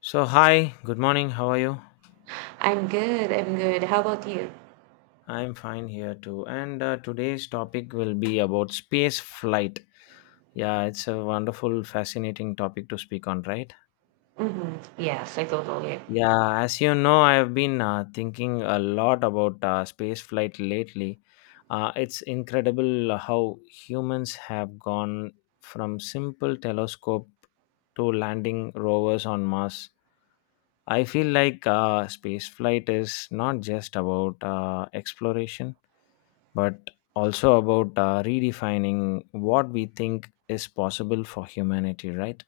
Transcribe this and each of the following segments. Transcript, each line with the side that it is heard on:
left: So, hi, good morning. How are you?
right: I'm good. I'm good. How about you?
left: I'm fine here too. And Today's topic will be about space flight. Yeah, it's a wonderful, fascinating topic to speak on, right?
right: Mm-hmm. Yes, I totally.
left: Yeah, as you know, I've been thinking a lot about space flight lately. It's incredible how humans have gone from simple telescope to landing rovers on Mars. I feel like space flight is not just about exploration, but also about redefining what we think is possible for humanity, right?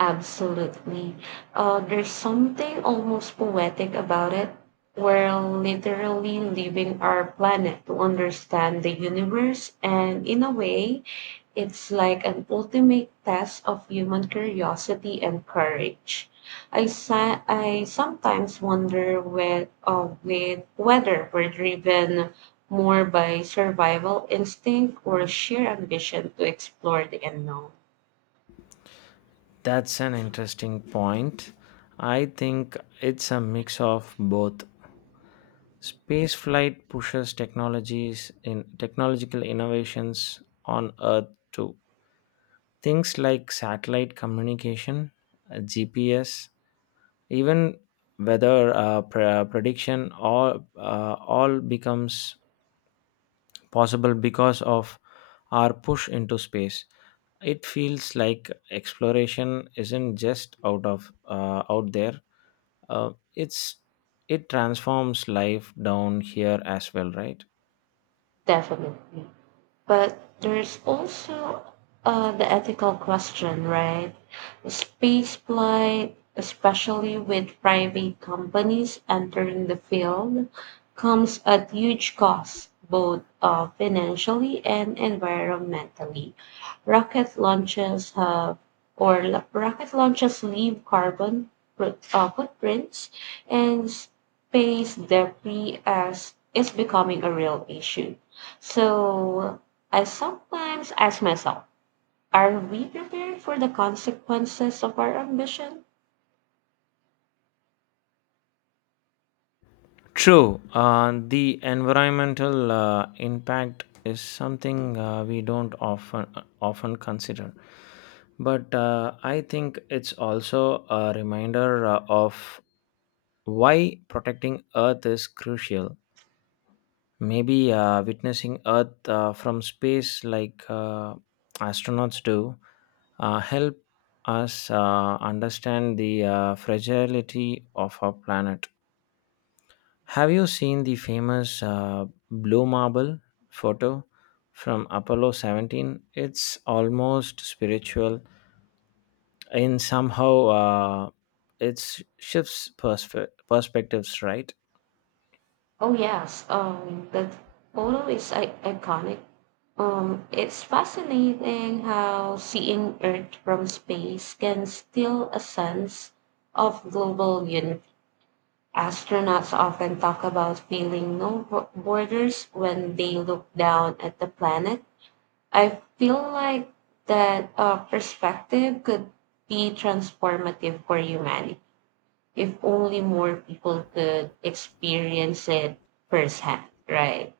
right: Absolutely. There's something almost poetic about it. We're literally leaving our planet to understand the universe, and in a way, it's like an ultimate test of human curiosity and courage. I sometimes wonder with whether we're driven more by survival instinct or sheer ambition to explore the unknown.
left: That's an interesting point. I think it's a mix of both. Spaceflight pushes technologies in technological innovations on Earth too. Things like satellite communication, GPS, even weather prediction, all becomes possible because of our push into space. It feels like exploration isn't just out there, uh, it's it transforms life down here as well, right.
right: Definitely. But there's also the ethical question, right? Space flight, especially with private companies entering the field, comes at huge cost, both financially and environmentally. Rocket launches have or la- Rocket launches leave carbon footprints, and space debris as is becoming a real issue. So I sometimes ask myself, are we prepared for the consequences of our ambition?
left: True. The environmental impact is something we don't often consider, but I think it's also a reminder of why protecting Earth is crucial. Maybe witnessing Earth from space, like astronauts do, help us understand the fragility of our planet. Have you seen the famous blue marble photo from Apollo 17? It's almost spiritual, and somehow it shifts perspectives, right?
right: Oh yes, that photo is iconic. It's fascinating how seeing Earth from space can still a sense of global unity. Astronauts often talk about feeling no borders when they look down at the planet. I feel like that perspective could be transformative for humanity if only more people could experience it firsthand, right?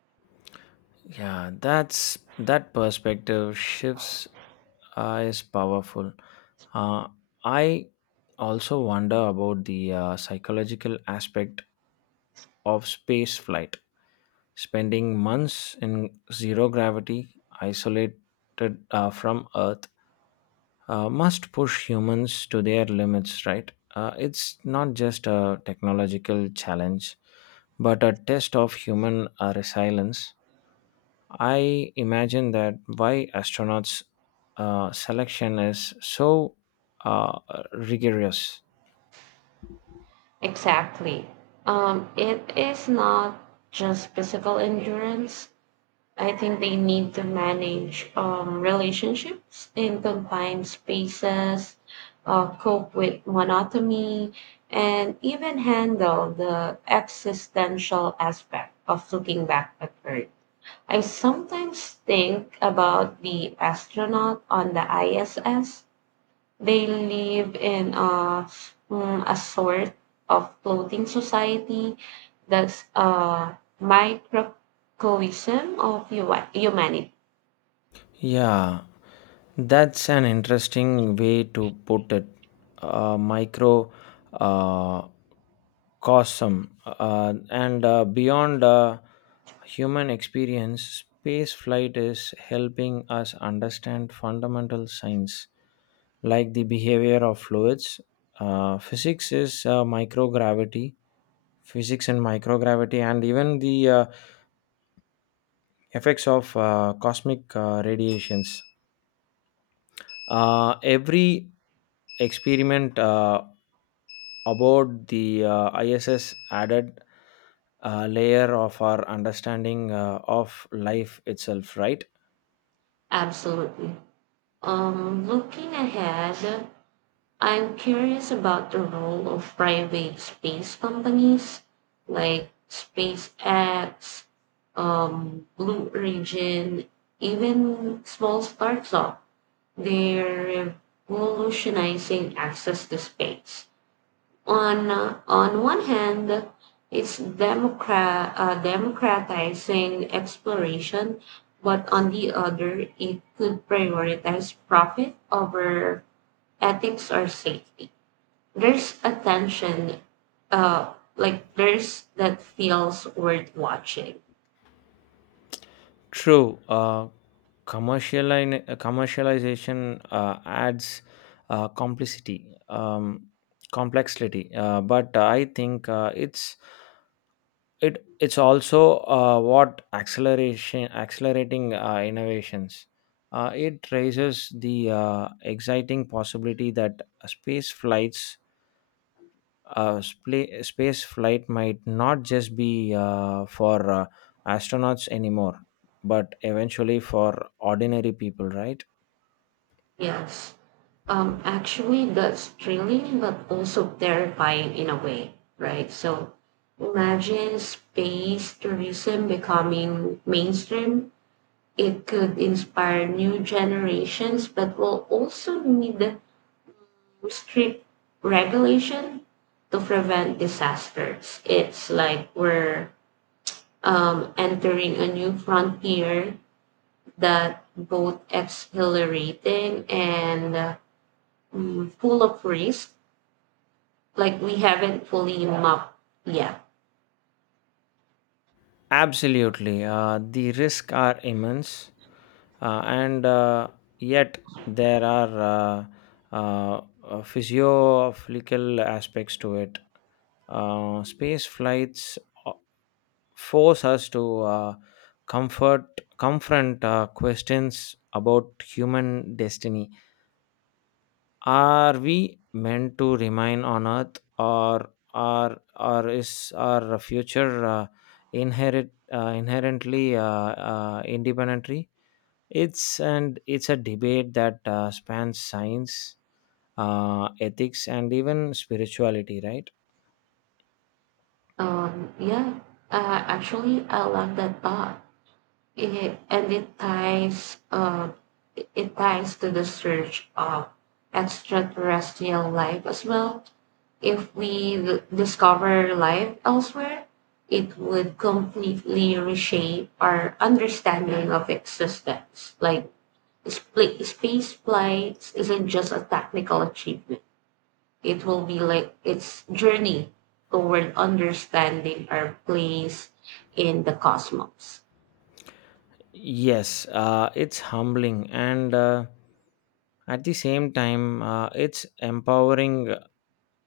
left: Yeah, that's that perspective shifts is powerful. Uh, I also wonder about the psychological aspect of space flight. Spending months in zero gravity, isolated from Earth, must push humans to their limits, right? It's not just a technological challenge, but a test of human resilience. I imagine that why astronauts selection is so uh, rigorous.
right: Exactly. It is not just physical endurance. I think they need to manage relationships in confined spaces, cope with monotony, and even handle the existential aspect of looking back at Earth. I sometimes think about the astronaut on the ISS. They live in a sort of floating society that's a microcosm of humanity.
left: Yeah, that's an interesting way to put it. Micro uh, cosm and Beyond human experience, space flight is helping us understand fundamental science like the behavior of fluids. Uh, physics is uh, microgravity Physics and microgravity and even the effects of cosmic radiations, every experiment about the iss added a layer of our understanding of life itself, right.
right: Absolutely. Looking ahead, I'm curious about the role of private space companies like SpaceX, Blue Origin, even small startups. They're revolutionizing access to space. On one hand, it's democratizing exploration, but on the other, it could prioritize profit over ethics or safety. There's a tension, like there's that feels worth watching.
left: True. Commercialization adds uh, complicity, um, complexity, but I think it's also what acceleration accelerating innovations. It raises the exciting possibility that space flights space flight might not just be for astronauts anymore, but eventually for ordinary people, right.
right: Yes. Actually, that's thrilling, but also terrifying in a way, right? So imagine space tourism becoming mainstream. It could inspire new generations, but will also need strict regulation to prevent disasters. It's like we're entering a new frontier that both exhilarating and full of risk like we haven't fully mapped yet.
left: Absolutely, the risks are immense, and yet there are physiological aspects to it. Space flights uh, force us to comfort confront questions about human destiny. Are we meant to remain on Earth, or is our future inherit inherently independently? It's a debate that spans science, ethics, and even spirituality, right?
right: Yeah, actually, I love that thought. It, and it ties, it- Ties to the search of extraterrestrial life as well. If we discover life elsewhere, it would completely reshape our understanding of existence. Like space flights isn't just a technical achievement. It will be like its journey toward understanding our place in the cosmos.
left: Yes, it's humbling and at the same time it's empowering.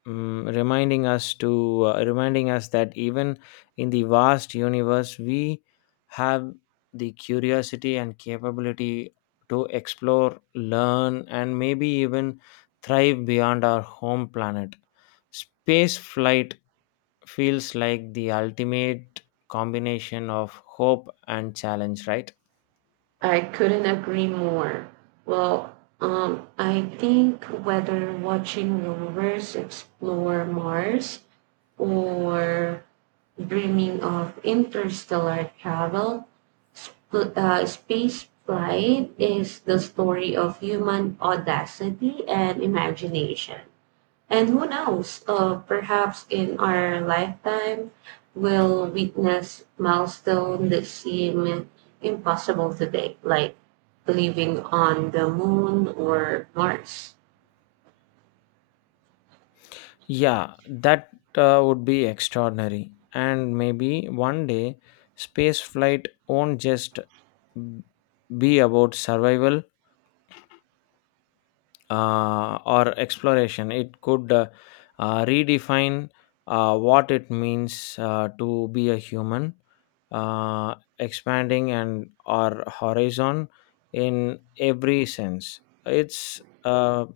left: Mm, reminding us that even in the vast universe we have the curiosity and capability to explore, learn, and maybe even thrive beyond our home planet. Space flight feels like the ultimate combination of hope and challenge, right?
right: I couldn't agree more. Well, I think whether watching rovers explore Mars or dreaming of interstellar travel, space flight is the story of human audacity and imagination. And who knows, perhaps in our lifetime, we'll witness milestones that seem impossible today, like living on the moon or Mars.
left: Yeah, that would be extraordinary, and maybe one day space flight won't just be about survival or exploration. It could redefine what it means to be a human, expanding and our horizon in every sense. It's uh,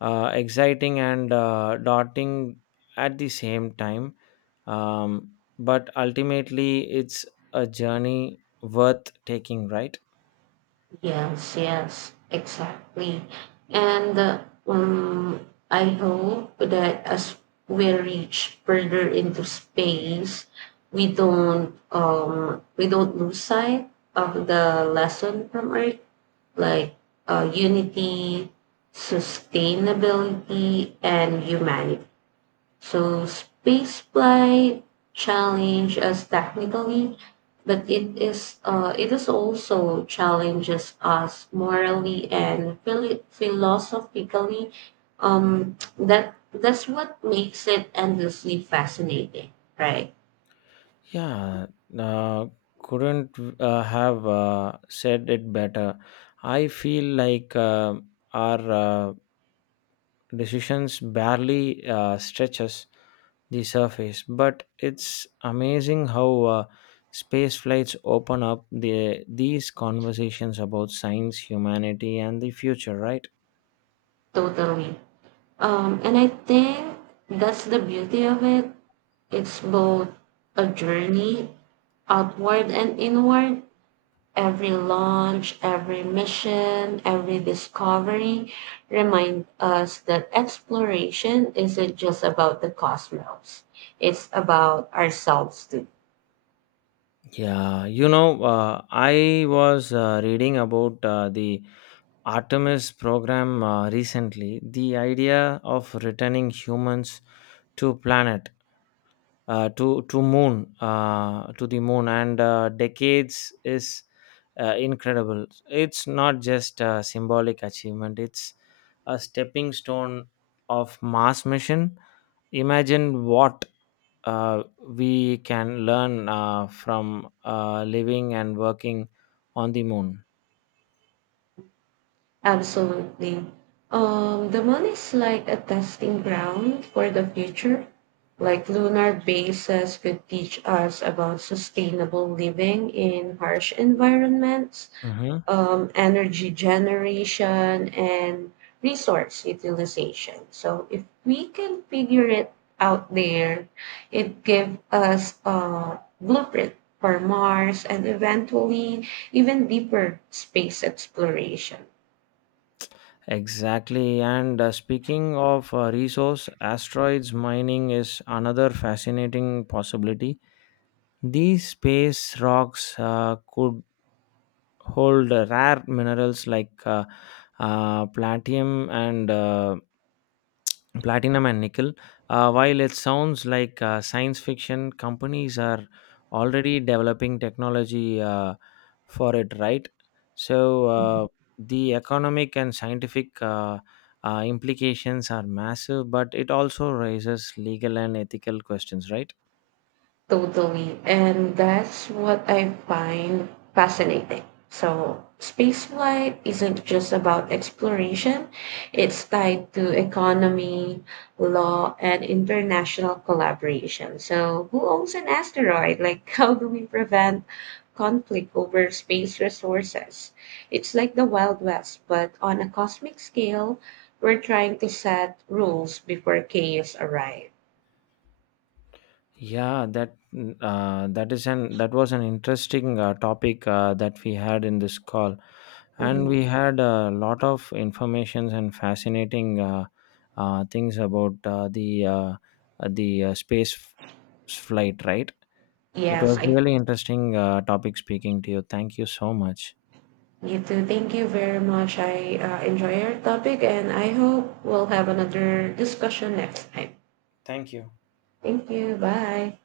left: uh, exciting and daunting at the same time, um, but ultimately it's a journey worth taking, right?
right: Yes, yes, exactly. And I hope that as we reach further into space, we don't lose sight of the lesson from Earth like unity, sustainability, and humanity. So spaceflight challenge us technically, but it is also challenges us morally and philosophically. That's what makes it endlessly fascinating, right?
left: Yeah, uh, couldn't have said it better. I feel like our decisions barely stretches the surface, but it's amazing how space flights open up these conversations about science, humanity, and the future, right?
right: Totally. And I think that's the beauty of it. It's both a journey outward and inward. Every launch, every mission, every discovery remind us that exploration isn't just about the cosmos. It's about ourselves too.
left: Yeah, you know, I was reading about the Artemis program recently. The idea of returning humans to planet to moon to the moon and decades is incredible. It's not just a symbolic achievement; it's a stepping stone of Mars mission. Imagine what we can learn from living and working on the moon.
right: Absolutely. The moon is like a testing ground for the future. Like lunar bases could teach us about sustainable living in harsh environments,
left: Mhm.
right: energy generation and resource utilization. So if we can figure it out there, it gives us a blueprint for Mars and eventually even deeper space exploration.
left: Exactly. And speaking of resource, asteroids mining is another fascinating possibility. These space rocks could hold rare minerals like uh, platinum and uh, platinum and nickel. While it sounds like science fiction, companies are already developing technology for it, right? So the economic and scientific implications are massive, but it also raises legal and ethical questions, right?
right: Totally. And that's what I find fascinating. So, spaceflight isn't just about exploration, it's tied to economy, law, and international collaboration. So, who owns an asteroid? Like, how do we prevent conflict over space resources? It's like the Wild West, but on a cosmic scale, we're trying to set rules before chaos arrives.
left: Yeah, that mm, that is an that was an interesting topic that we had in this call, and
right: Mhm.
left: we had a lot of informations and fascinating things about the space flight, right? It
right: Yes,
left: was
right: I...
left: really interesting topic speaking to you. Thank you so much.
right: You too. Thank you very much. I enjoy your topic and I hope we'll have another discussion next time.
left: Thank you.
right: Thank you. Bye.